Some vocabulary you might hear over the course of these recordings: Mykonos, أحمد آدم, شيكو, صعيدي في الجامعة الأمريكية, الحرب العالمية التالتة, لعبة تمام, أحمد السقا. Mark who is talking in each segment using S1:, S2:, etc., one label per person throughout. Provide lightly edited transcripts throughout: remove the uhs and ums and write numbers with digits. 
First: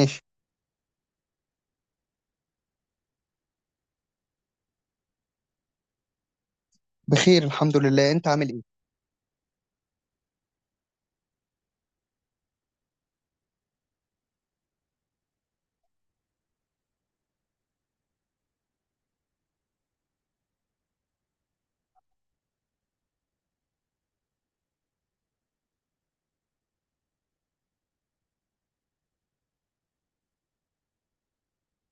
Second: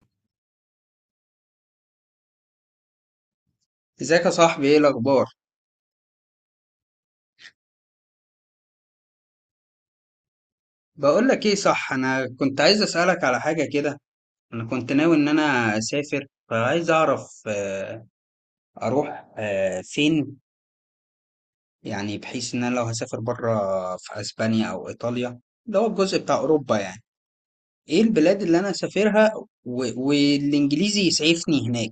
S1: ماشي.
S2: ازيك يا صاحبي؟ ايه الاخبار؟
S1: بخير الحمد لله. انت عامل ايه؟
S2: بقول لك ايه، صح؟ انا كنت عايز اسالك على حاجه كده. انا كنت ناوي ان انا اسافر، فعايز اعرف اروح فين، يعني بحيث ان انا لو هسافر بره في اسبانيا او ايطاليا. ده هو الجزء بتاع اوروبا يعني. ايه البلاد اللي انا اسافرها والانجليزي يسعفني هناك؟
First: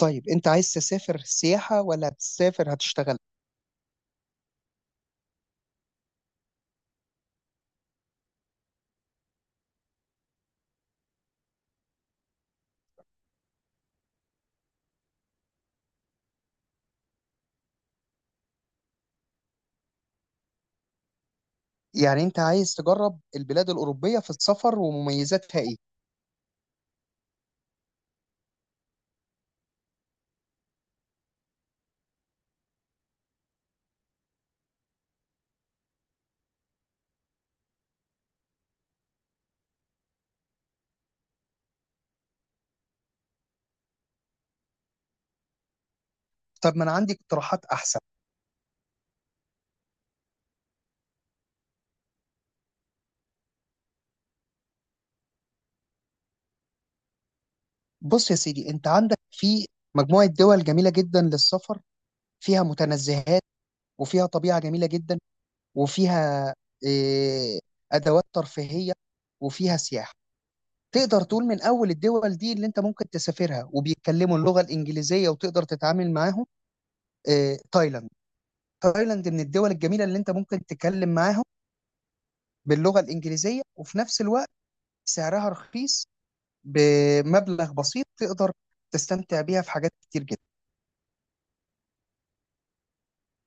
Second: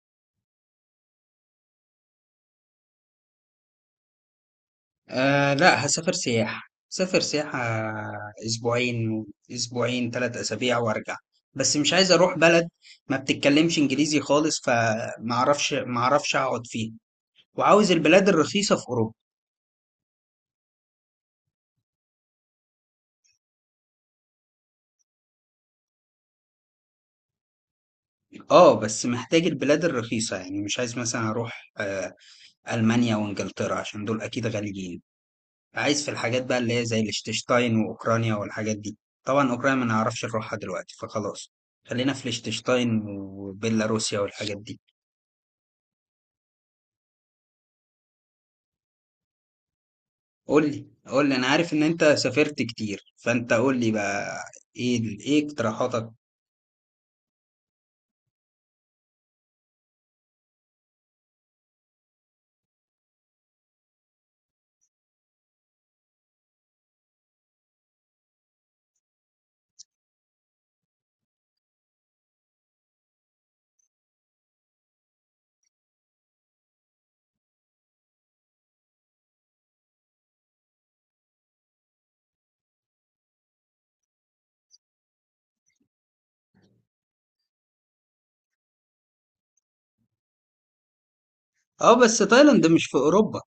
S1: طيب انت عايز تسافر سياحة ولا هتسافر هتشتغل؟
S2: آه، لا، هسافر سياحة. سافر سياحة. أسبوعين. أسبوعين ثلاث أسابيع وأرجع. بس مش عايز أروح بلد ما بتتكلمش إنجليزي خالص، فمعرفش أقعد فيها، وعاوز البلاد الرخيصة في أوروبا.
S1: يعني انت عايز تجرب البلاد الأوروبية في السفر ومميزاتها ايه؟
S2: آه بس محتاج البلاد الرخيصة، يعني مش عايز مثلا أروح ألمانيا وإنجلترا عشان دول أكيد غاليين. عايز في الحاجات بقى اللي هي زي الاشتشتاين وأوكرانيا والحاجات دي. طبعا أوكرانيا ما نعرفش نروحها دلوقتي، فخلاص، خلينا في الاشتشتاين وبيلاروسيا والحاجات دي.
S1: طب ما انا عندي اقتراحات احسن.
S2: قول لي، قول لي، انا عارف ان انت سافرت كتير، فانت قول لي بقى ايه ايه اقتراحاتك.
S1: بص يا سيدي، انت عندك في مجموعة دول جميلة جدا للسفر، فيها متنزهات، وفيها طبيعة جميلة جدا، وفيها اه أدوات ترفيهية، وفيها سياحة. تقدر تقول من أول الدول دي اللي أنت ممكن تسافرها وبيتكلموا اللغة الإنجليزية وتقدر تتعامل معاهم، اه تايلاند. تايلاند من الدول الجميله اللي انت ممكن تتكلم معاهم باللغه الانجليزيه، وفي نفس الوقت سعرها رخيص، بمبلغ بسيط تقدر تستمتع بيها في حاجات كتير جدا.
S2: اه بس تايلاند مش في اوروبا.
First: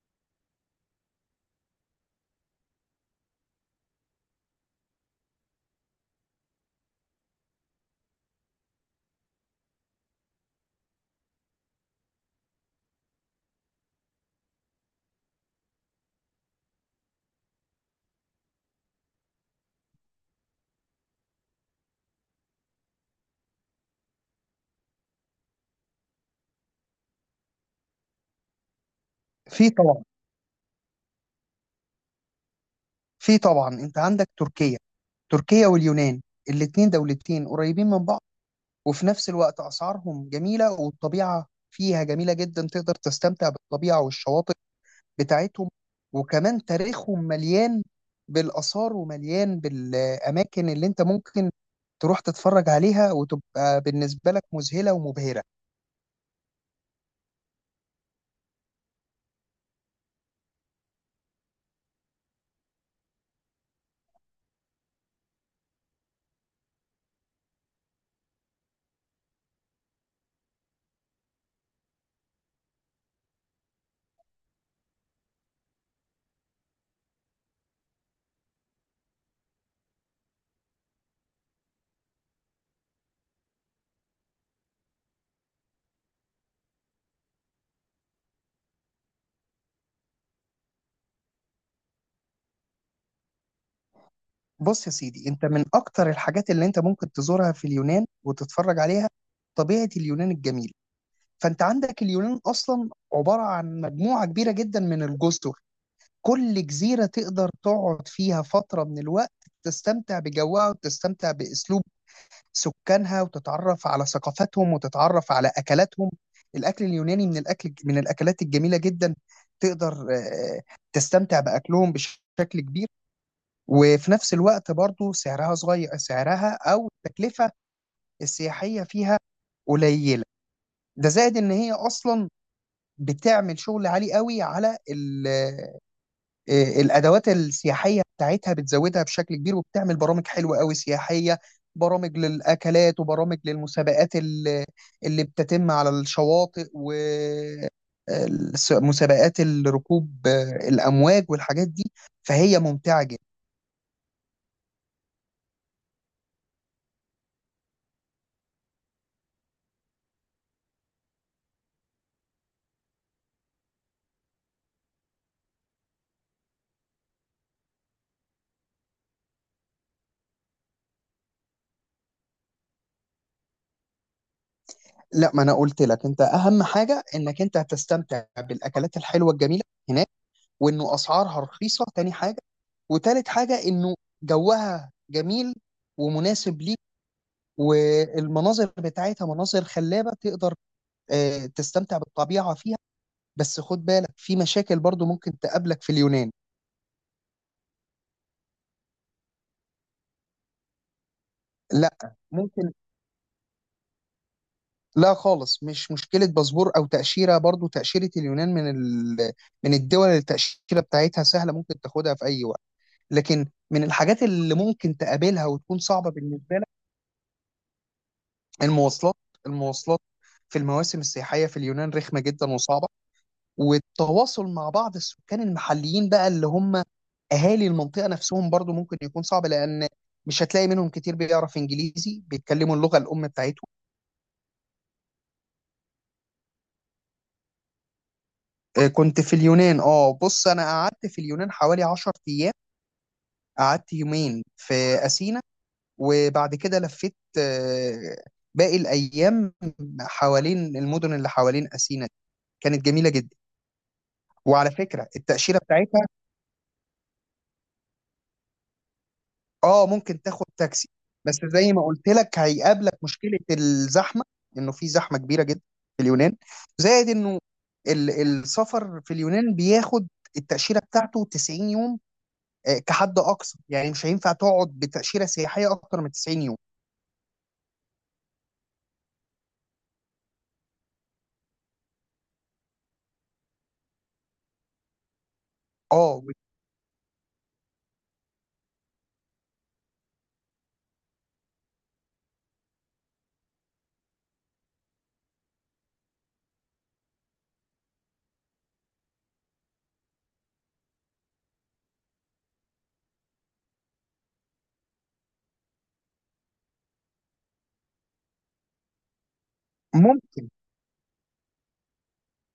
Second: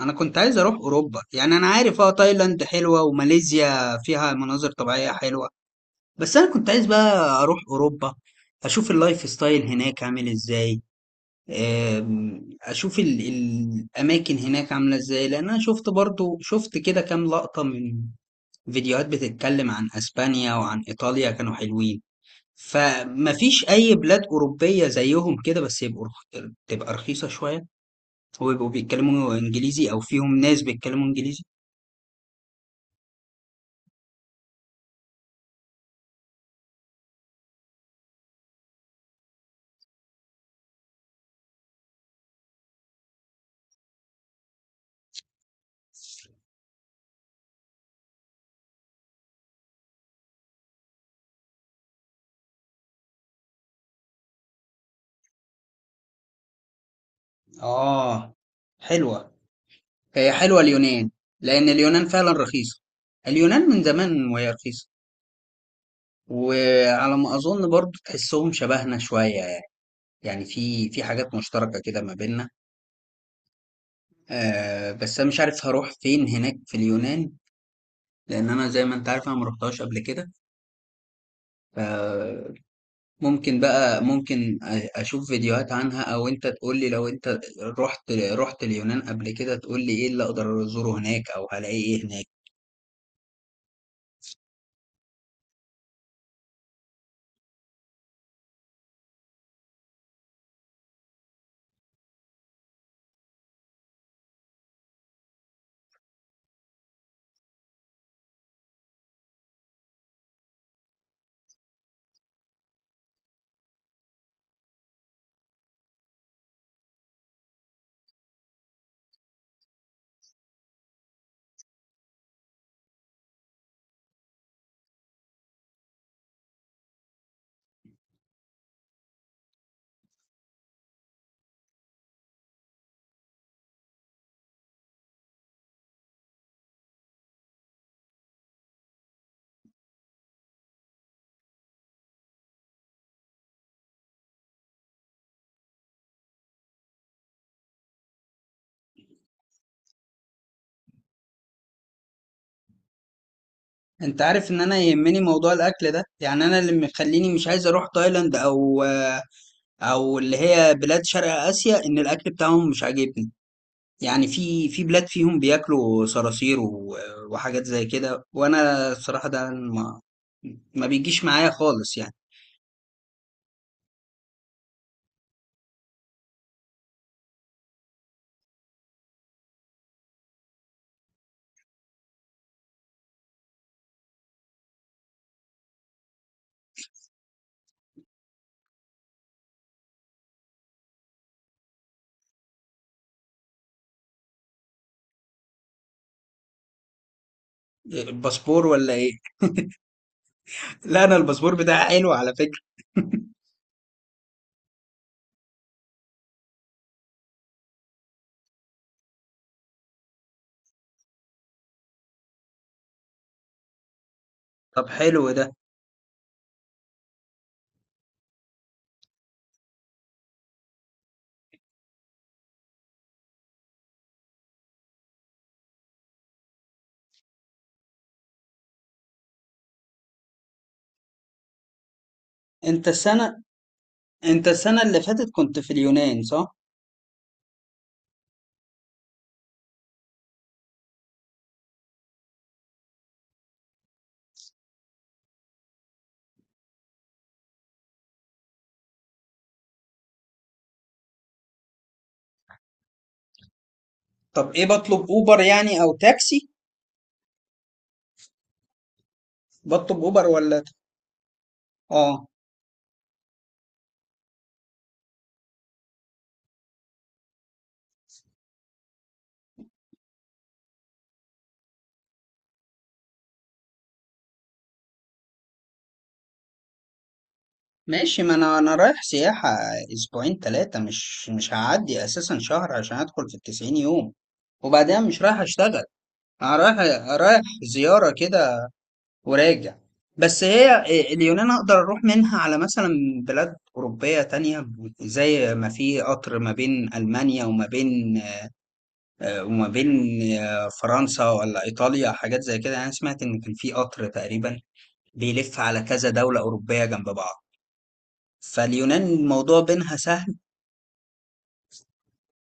S2: انا كنت عايز اروح اوروبا، يعني انا عارف اه تايلاند حلوة وماليزيا فيها مناظر طبيعية حلوة، بس انا كنت عايز بقى اروح اوروبا. اشوف اللايف ستايل هناك عامل ازاي، اشوف الاماكن هناك عاملة ازاي، لان انا شفت برضو شفت كده كام لقطة من فيديوهات بتتكلم عن اسبانيا وعن ايطاليا، كانوا حلوين. فمفيش اي بلاد اوروبيه زيهم كده، بس يبقوا تبقى رخيصه شويه، ويبقوا بيتكلموا
S1: في
S2: انجليزي او
S1: طبعا
S2: فيهم ناس بيتكلموا انجليزي.
S1: في طبعا انت عندك تركيا. تركيا واليونان، الاتنين دولتين قريبين من بعض، وفي نفس الوقت اسعارهم جميله، والطبيعه فيها جميله جدا، تقدر تستمتع بالطبيعه والشواطئ بتاعتهم، وكمان تاريخهم مليان بالآثار ومليان بالأماكن اللي أنت ممكن تروح تتفرج عليها وتبقى بالنسبة لك مذهلة ومبهرة.
S2: اه، حلوه. هي حلوه اليونان، لان اليونان فعلا رخيصه، اليونان من زمان وهي رخيصه. وعلى ما اظن برضو تحسهم شبهنا شويه يعني، يعني في حاجات مشتركه كده ما بيننا. بس انا مش عارف هروح فين هناك في اليونان، لان انا زي ما انت عارف انا ما رحتهاش قبل كده. ف، ممكن بقى، ممكن اشوف فيديوهات عنها، او انت تقول لي لو انت رحت اليونان قبل كده، تقول لي ايه اللي اقدر ازوره هناك او هلاقي ايه هناك.
S1: بص يا سيدي، أنت من أكتر الحاجات اللي أنت ممكن تزورها في اليونان وتتفرج عليها طبيعة اليونان الجميلة. فأنت عندك اليونان أصلا عبارة عن مجموعة كبيرة جدا من الجزر، كل جزيرة تقدر تقعد فيها فترة من الوقت، تستمتع بجوها وتستمتع بأسلوب سكانها، وتتعرف على ثقافتهم وتتعرف على اكلاتهم. الاكل اليوناني من الاكلات الجميله جدا. تقدر تستمتع باكلهم بشكل كبير. وفي نفس الوقت برضو سعرها صغير، سعرها او التكلفه السياحيه فيها قليله. ده زائد ان هي اصلا بتعمل شغل عالي قوي على الادوات السياحيه بتاعتها، بتزودها بشكل كبير وبتعمل برامج حلوه قوي سياحيه، برامج للاكلات وبرامج للمسابقات اللي بتتم على الشواطئ، و مسابقات الركوب، الامواج والحاجات دي، فهي ممتعه جدا.
S2: انت عارف ان انا يهمني موضوع الاكل ده، يعني انا اللي مخليني مش عايز اروح تايلاند او اللي هي بلاد شرق اسيا، ان الاكل بتاعهم مش عاجبني. يعني في بلاد فيهم بياكلوا صراصير وحاجات زي كده، وانا الصراحة ده ما بيجيش معايا خالص يعني.
S1: لا، ما انا قلت لك انت اهم حاجه انك انت هتستمتع بالاكلات الحلوه الجميله هناك، وانه اسعارها رخيصه تاني حاجه، وتالت حاجه انه جوها جميل ومناسب ليك، والمناظر بتاعتها مناظر خلابة تقدر تستمتع بالطبيعة فيها. بس خد بالك في مشاكل برضو ممكن تقابلك في اليونان.
S2: الباسبور ولا ايه؟ لا، انا الباسبور بتاعي حلو
S1: لا
S2: على فكرة.
S1: ممكن. لا خالص، مش مشكلة باسبور أو تأشيرة، برضو تأشيرة اليونان من من الدول اللي التأشيرة بتاعتها سهلة ممكن تاخدها في أي وقت، لكن من الحاجات اللي
S2: طب
S1: ممكن
S2: حلو
S1: تقابلها
S2: ده.
S1: وتكون صعبة بالنسبة لك المواصلات المواصلات في المواسم السياحية في اليونان رخمة جدا وصعبة، والتواصل مع بعض السكان المحليين بقى اللي هم اهالي المنطقه نفسهم برضو ممكن يكون صعب، لان مش هتلاقي منهم كتير بيعرف انجليزي، بيتكلموا
S2: انت
S1: اللغه الام
S2: السنة
S1: بتاعتهم.
S2: انت السنة اللي فاتت كنت في اليونان، صح؟
S1: كنت في اليونان، بص انا قعدت في اليونان حوالي 10 ايام، قعدت يومين في اثينا، وبعد كده لفيت باقي الايام حوالين المدن اللي حوالين اثينا دي. كانت جميله جدا.
S2: طب ايه،
S1: وعلى
S2: بطلب
S1: فكره
S2: اوبر
S1: التاشيره
S2: يعني او
S1: بتاعتها،
S2: تاكسي؟
S1: اه
S2: بطلب
S1: ممكن
S2: اوبر
S1: تاخد
S2: ولا؟
S1: تاكسي، بس زي ما قلت
S2: اه.
S1: لك هيقابلك مشكلة الزحمة، انه في زحمة كبيرة جدا في اليونان، زائد انه السفر في اليونان بياخد، التأشيرة بتاعته 90 يوم كحد أقصى، يعني مش هينفع تقعد بتأشيرة سياحية أكتر من 90 يوم.
S2: ماشي، ما انا رايح سياحة اسبوعين ثلاثة، مش هعدي اساسا شهر عشان ادخل في التسعين يوم، وبعدين مش رايح اشتغل.
S1: اه
S2: انا رايح زيارة كده وراجع. بس هي اليونان اقدر اروح منها على مثلا بلاد اوروبيه تانية، زي ما في قطر ما بين المانيا وما بين آه، وما بين فرنسا ولا ايطاليا، حاجات زي كده. انا سمعت ان كان في قطر تقريبا بيلف على كذا دوله اوروبيه جنب بعض، فاليونان الموضوع بينها سهل.
S1: ممكن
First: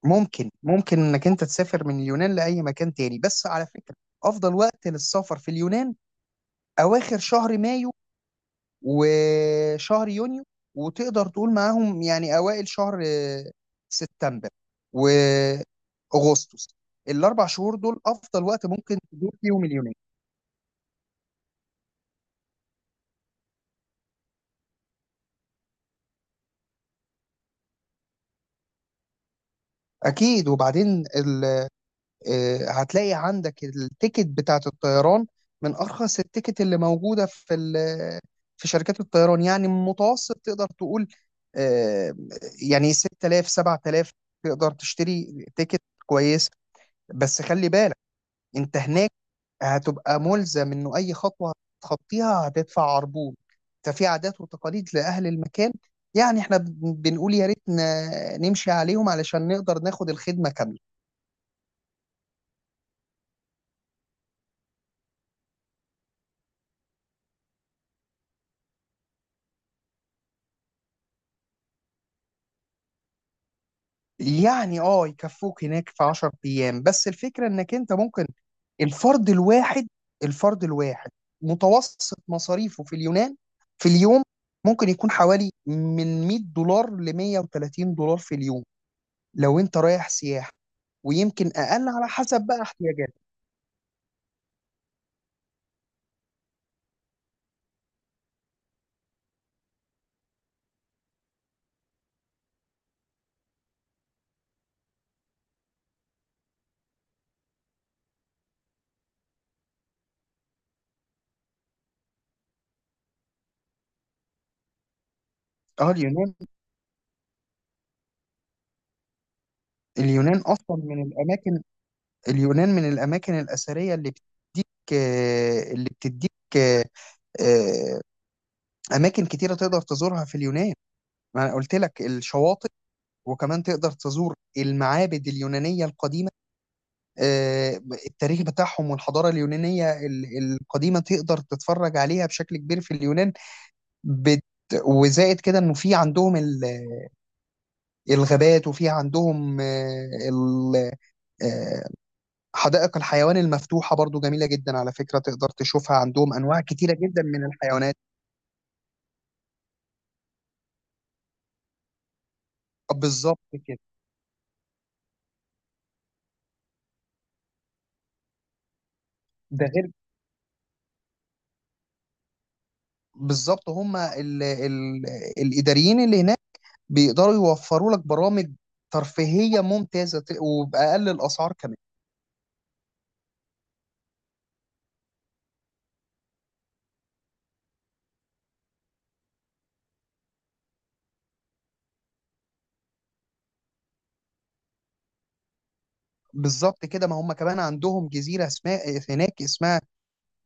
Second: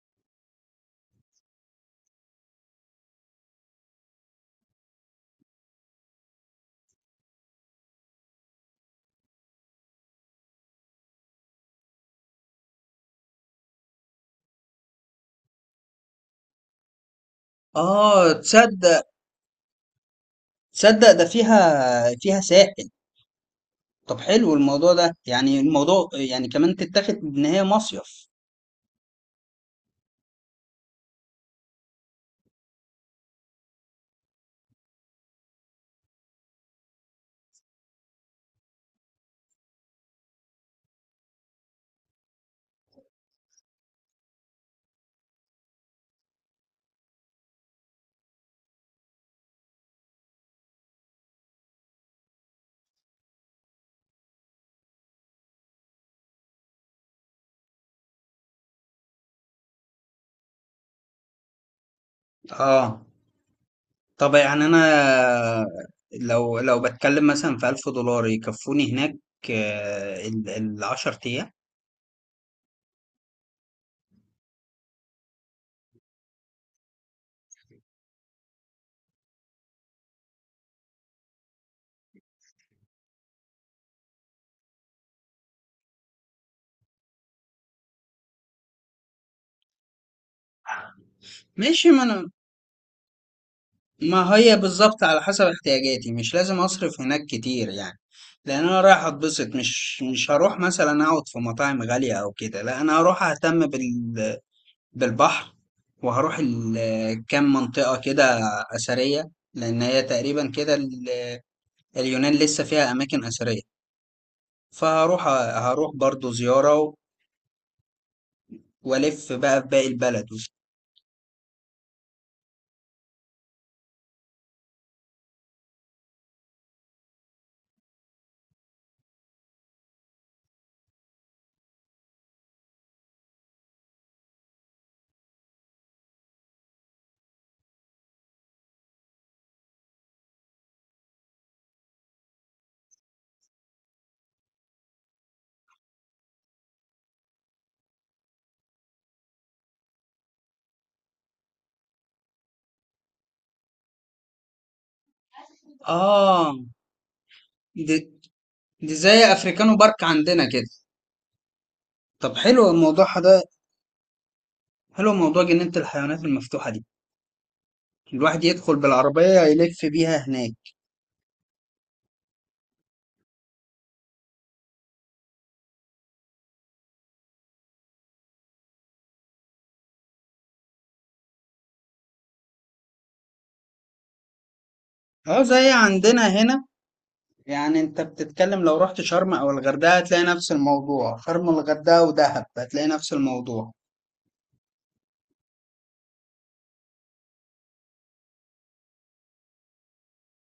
S1: ممكن انك انت تسافر من اليونان لأي مكان تاني، بس على فكرة أفضل وقت للسفر في اليونان أواخر شهر مايو وشهر يونيو، وتقدر تقول معاهم يعني اوائل شهر سبتمبر واغسطس. الاربع شهور دول
S2: اه،
S1: افضل وقت ممكن
S2: تصدق،
S1: تدور فيهم اليونان.
S2: ده فيها ساحل. طب حلو الموضوع ده، يعني الموضوع يعني كمان تتاخد ان هي مصيف.
S1: اكيد، وبعدين ال... آه، هتلاقي عندك التيكت بتاعت الطيران من ارخص التيكت اللي موجوده في في شركات الطيران، يعني متوسط تقدر تقول آه، يعني 6000 7000، تقدر تشتري تيكت كويس. بس خلي بالك انت هناك هتبقى ملزم انه اي خطوه هتخطيها هتدفع عربون، ففي عادات وتقاليد لاهل المكان، يعني احنا بنقول يا ريت نمشي عليهم علشان نقدر ناخد الخدمه كامله.
S2: اه طب يعني انا، لو بتكلم مثلا في 1000 دولار يكفوني هناك ال 10 ايام.
S1: يعني يكفوك هناك في 10 ايام، بس الفكره انك انت ممكن، الفرد الواحد الفرد الواحد متوسط مصاريفه في اليونان في اليوم ممكن يكون حوالي من 100 دولار ل 130 دولار في اليوم لو انت رايح سياحه، ويمكن اقل
S2: ماشي، ما
S1: على
S2: انا
S1: حسب بقى احتياجاتك.
S2: ما هي بالظبط على حسب احتياجاتي، مش لازم اصرف هناك كتير يعني، لان انا رايح اتبسط، مش هروح مثلا اقعد في مطاعم غالية او كده، لا انا هروح اهتم بالبحر، وهروح كام منطقة كده اثرية، لان هي تقريبا كده اليونان لسه فيها اماكن اثرية، فهروح،
S1: اه
S2: برضو
S1: اليونان
S2: زيارة والف بقى في باقي البلد.
S1: اليونان اصلا من الاماكن اليونان من الاماكن الاثريه اللي بتديك آه، اماكن كتيره تقدر تزورها في اليونان. ما انا قلت لك الشواطئ، وكمان تقدر تزور المعابد اليونانيه القديمه، آه، التاريخ بتاعهم والحضاره اليونانيه القديمه تقدر تتفرج عليها بشكل كبير في اليونان. بت وزائد كده انه في عندهم الغابات، وفي عندهم آه، حدائق الحيوان المفتوحة برضو جميلة جدا على فكرة، تقدر تشوفها عندهم
S2: اه،
S1: أنواع كتيرة جدا من الحيوانات.
S2: دي, دي زي افريكانو بارك عندنا كده. طب حلو
S1: آه،
S2: الموضوع
S1: بالظبط
S2: ده،
S1: كده.
S2: حلو موضوع جنينة الحيوانات المفتوحة دي، الواحد يدخل بالعربية
S1: ده
S2: يلف
S1: غير،
S2: بيها هناك.
S1: بالظبط هم ال ال الإداريين اللي هناك بيقدروا يوفروا لك برامج ترفيهية ممتازة، وبأقل الأسعار كمان.
S2: اه، زي عندنا هنا، يعني انت بتتكلم لو رحت شرم او الغردقة هتلاقي نفس الموضوع، شرم الغردقة ودهب هتلاقي نفس الموضوع.
S1: بالظبط كده، ما هم كمان عندهم جزيرة اسمها هناك، اسمها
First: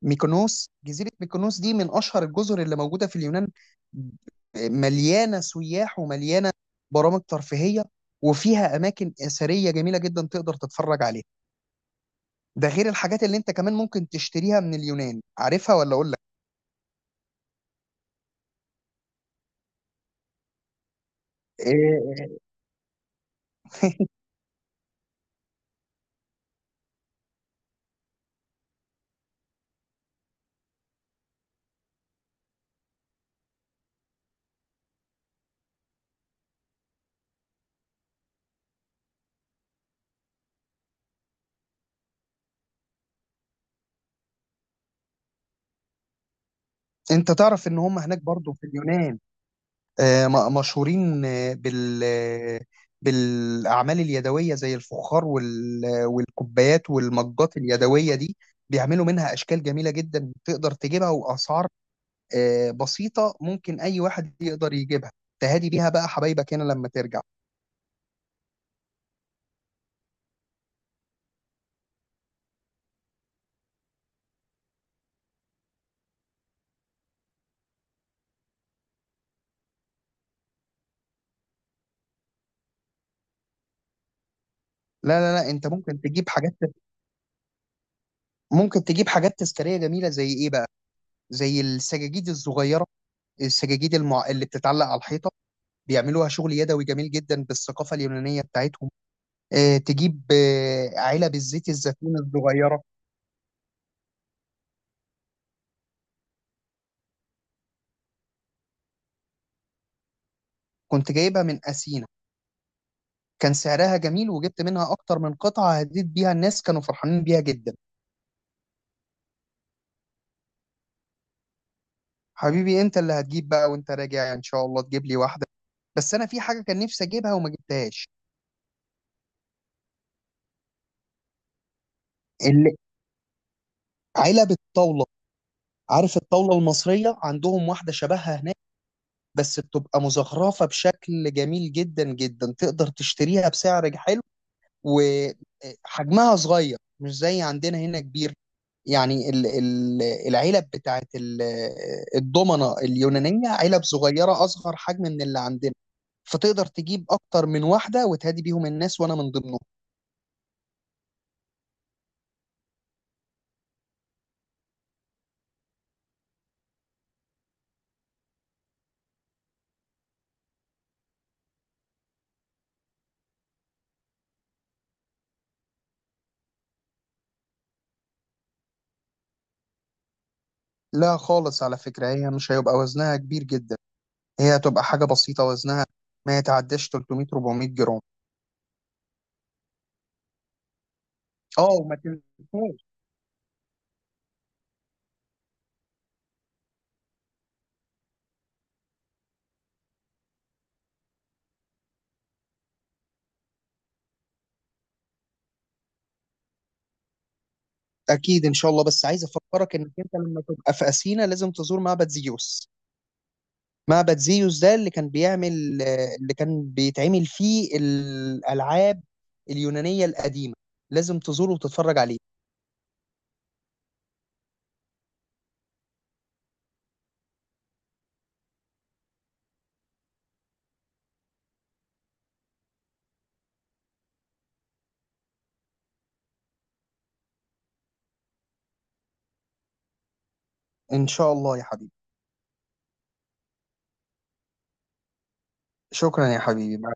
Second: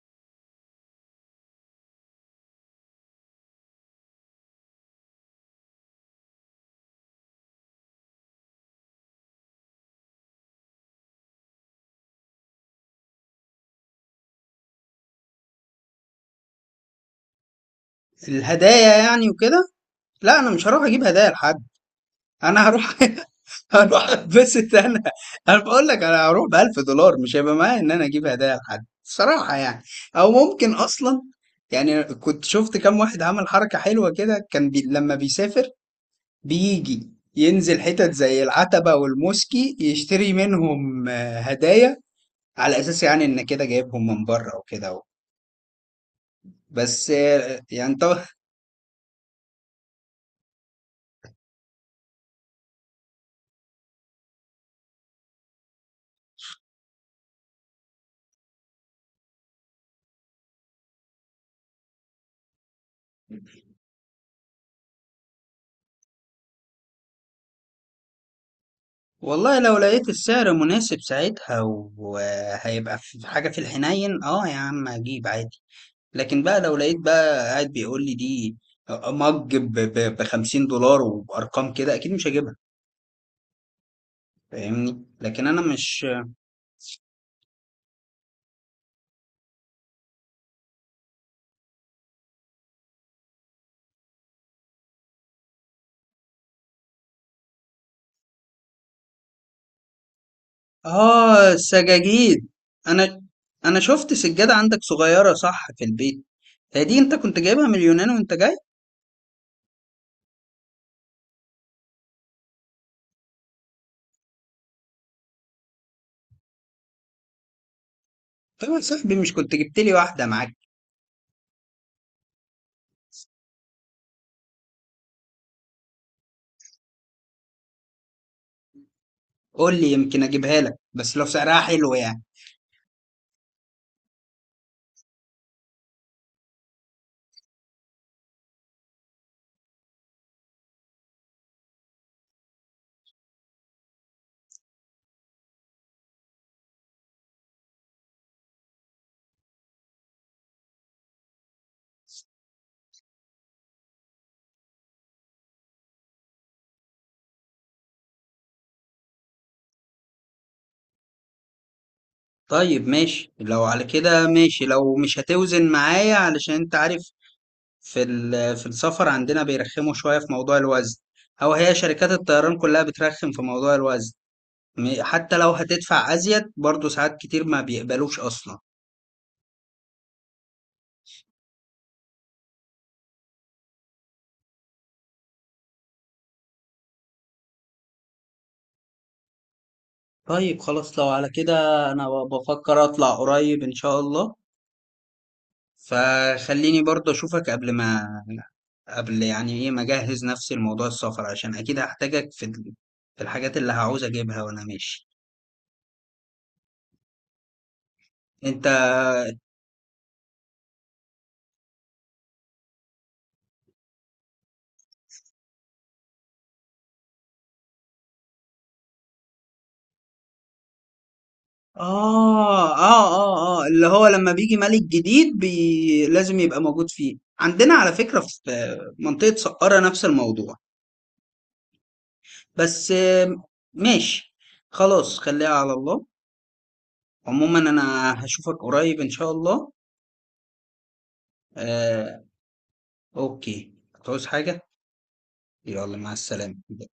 S1: ميكونوس. جزيرة ميكونوس دي من أشهر الجزر اللي موجودة في اليونان، مليانة سياح ومليانة برامج ترفيهية، وفيها أماكن أثرية جميلة جدا تقدر تتفرج عليها. ده غير الحاجات اللي أنت كمان ممكن تشتريها من اليونان، عارفها ولا أقول لك؟
S2: الهدايا يعني وكده؟ لا، انا مش هروح اجيب هدايا لحد.
S1: إيه،
S2: انا هروح هروح اتبسط انا. انا بقول لك انا هروح ب 1000 دولار، مش هيبقى معايا ان انا اجيب هدايا لحد صراحة يعني. او ممكن اصلا، يعني كنت شفت كام واحد عمل حركة حلوة كده، كان لما بيسافر بيجي ينزل حتت زي العتبة والموسكي يشتري منهم هدايا، على اساس يعني ان كده جايبهم من بره وكده، بس
S1: أنت تعرف إن
S2: يعني
S1: هم هناك
S2: طبعا.
S1: برضو في اليونان مشهورين بالأعمال اليدوية زي الفخار والكوبايات والمجات اليدوية دي، بيعملوا منها أشكال جميلة جدا تقدر تجيبها، وأسعار بسيطة ممكن أي واحد يقدر يجيبها، تهادي بيها بقى حبايبك هنا لما ترجع.
S2: والله لو لقيت السعر مناسب ساعتها، وهيبقى في حاجة في الحنين، اه يا عم اجيب عادي. لكن بقى لو لقيت بقى قاعد بيقول لي دي مج ب 50 دولار وبأرقام كده، اكيد مش هجيبها، فاهمني؟
S1: لا لا
S2: لكن
S1: لا،
S2: انا
S1: أنت ممكن
S2: مش.
S1: تجيب حاجات، ممكن تجيب حاجات تذكارية جميلة زي إيه بقى؟ زي السجاجيد الصغيرة، السجاجيد اللي بتتعلق على الحيطة، بيعملوها شغل يدوي جميل جدا بالثقافة اليونانية بتاعتهم. تجيب علب
S2: اه،
S1: الزيت الزيتون
S2: السجاجيد.
S1: الصغيرة.
S2: انا انا شفت سجادة عندك صغيرة، صح، في البيت. هي دي انت كنت جايبها من اليونان وانت جاي؟
S1: كنت جايبها من أسينا، كان سعرها جميل وجبت منها أكتر من قطعة، هديت بيها الناس كانوا فرحانين بيها جدا.
S2: طب يا صاحبي، مش كنت جبت لي واحدة معاك؟
S1: حبيبي، أنت اللي هتجيب بقى وأنت راجع إن شاء الله تجيب لي واحدة، بس أنا في حاجة كان نفسي أجيبها وما جبتهاش.
S2: قول لي، يمكن اجيبها لك، بس لو سعرها حلو يعني.
S1: ال- علب الطاولة، عارف الطاولة المصرية؟ عندهم واحدة شبهها هناك، بس بتبقى مزخرفة بشكل جميل جدا جدا تقدر تشتريها بسعر حلو، وحجمها صغير مش زي عندنا هنا كبير، يعني العلب بتاعت الضمنة اليونانية، علب صغيرة أصغر حجم من اللي عندنا، فتقدر تجيب أكتر من واحدة وتهدي بيهم الناس، وأنا من ضمنهم.
S2: طيب ماشي، لو على كده ماشي، لو مش هتوزن معايا، علشان انت عارف في في السفر عندنا بيرخموا شوية في موضوع الوزن، او هي شركات الطيران كلها بترخم في موضوع الوزن، حتى لو هتدفع ازيد برضو ساعات كتير ما بيقبلوش اصلا.
S1: لا خالص، على فكرة هي مش هيبقى وزنها كبير جدا، هي هتبقى حاجة بسيطة وزنها ما يتعداش 300 400 جرام.
S2: طيب خلاص لو على كده،
S1: اه وما
S2: انا بفكر
S1: تنساش،
S2: اطلع قريب ان شاء الله، فخليني برضو اشوفك قبل يعني ايه ما اجهز نفسي لموضوع السفر، عشان اكيد هحتاجك في في الحاجات اللي هعوز اجيبها وانا ماشي.
S1: اكيد ان
S2: انت
S1: شاء الله، بس عايز افكرك انك انت لما تبقى في اثينا لازم تزور معبد زيوس. معبد زيوس ده اللي كان بيعمل، اللي كان بيتعمل فيه الألعاب اليونانية القديمة، لازم تزوره وتتفرج عليه.
S2: اللي هو لما بيجي ملك جديد لازم يبقى موجود فيه، عندنا على فكرة في منطقة سقارة نفس الموضوع، بس ماشي، خلاص خليها على الله. عموما أنا هشوفك قريب إن شاء الله.
S1: إن شاء الله يا حبيبي.
S2: آه، أوكي، هتعوز حاجة؟ يلا مع
S1: شكرا يا
S2: السلامة.
S1: حبيبي.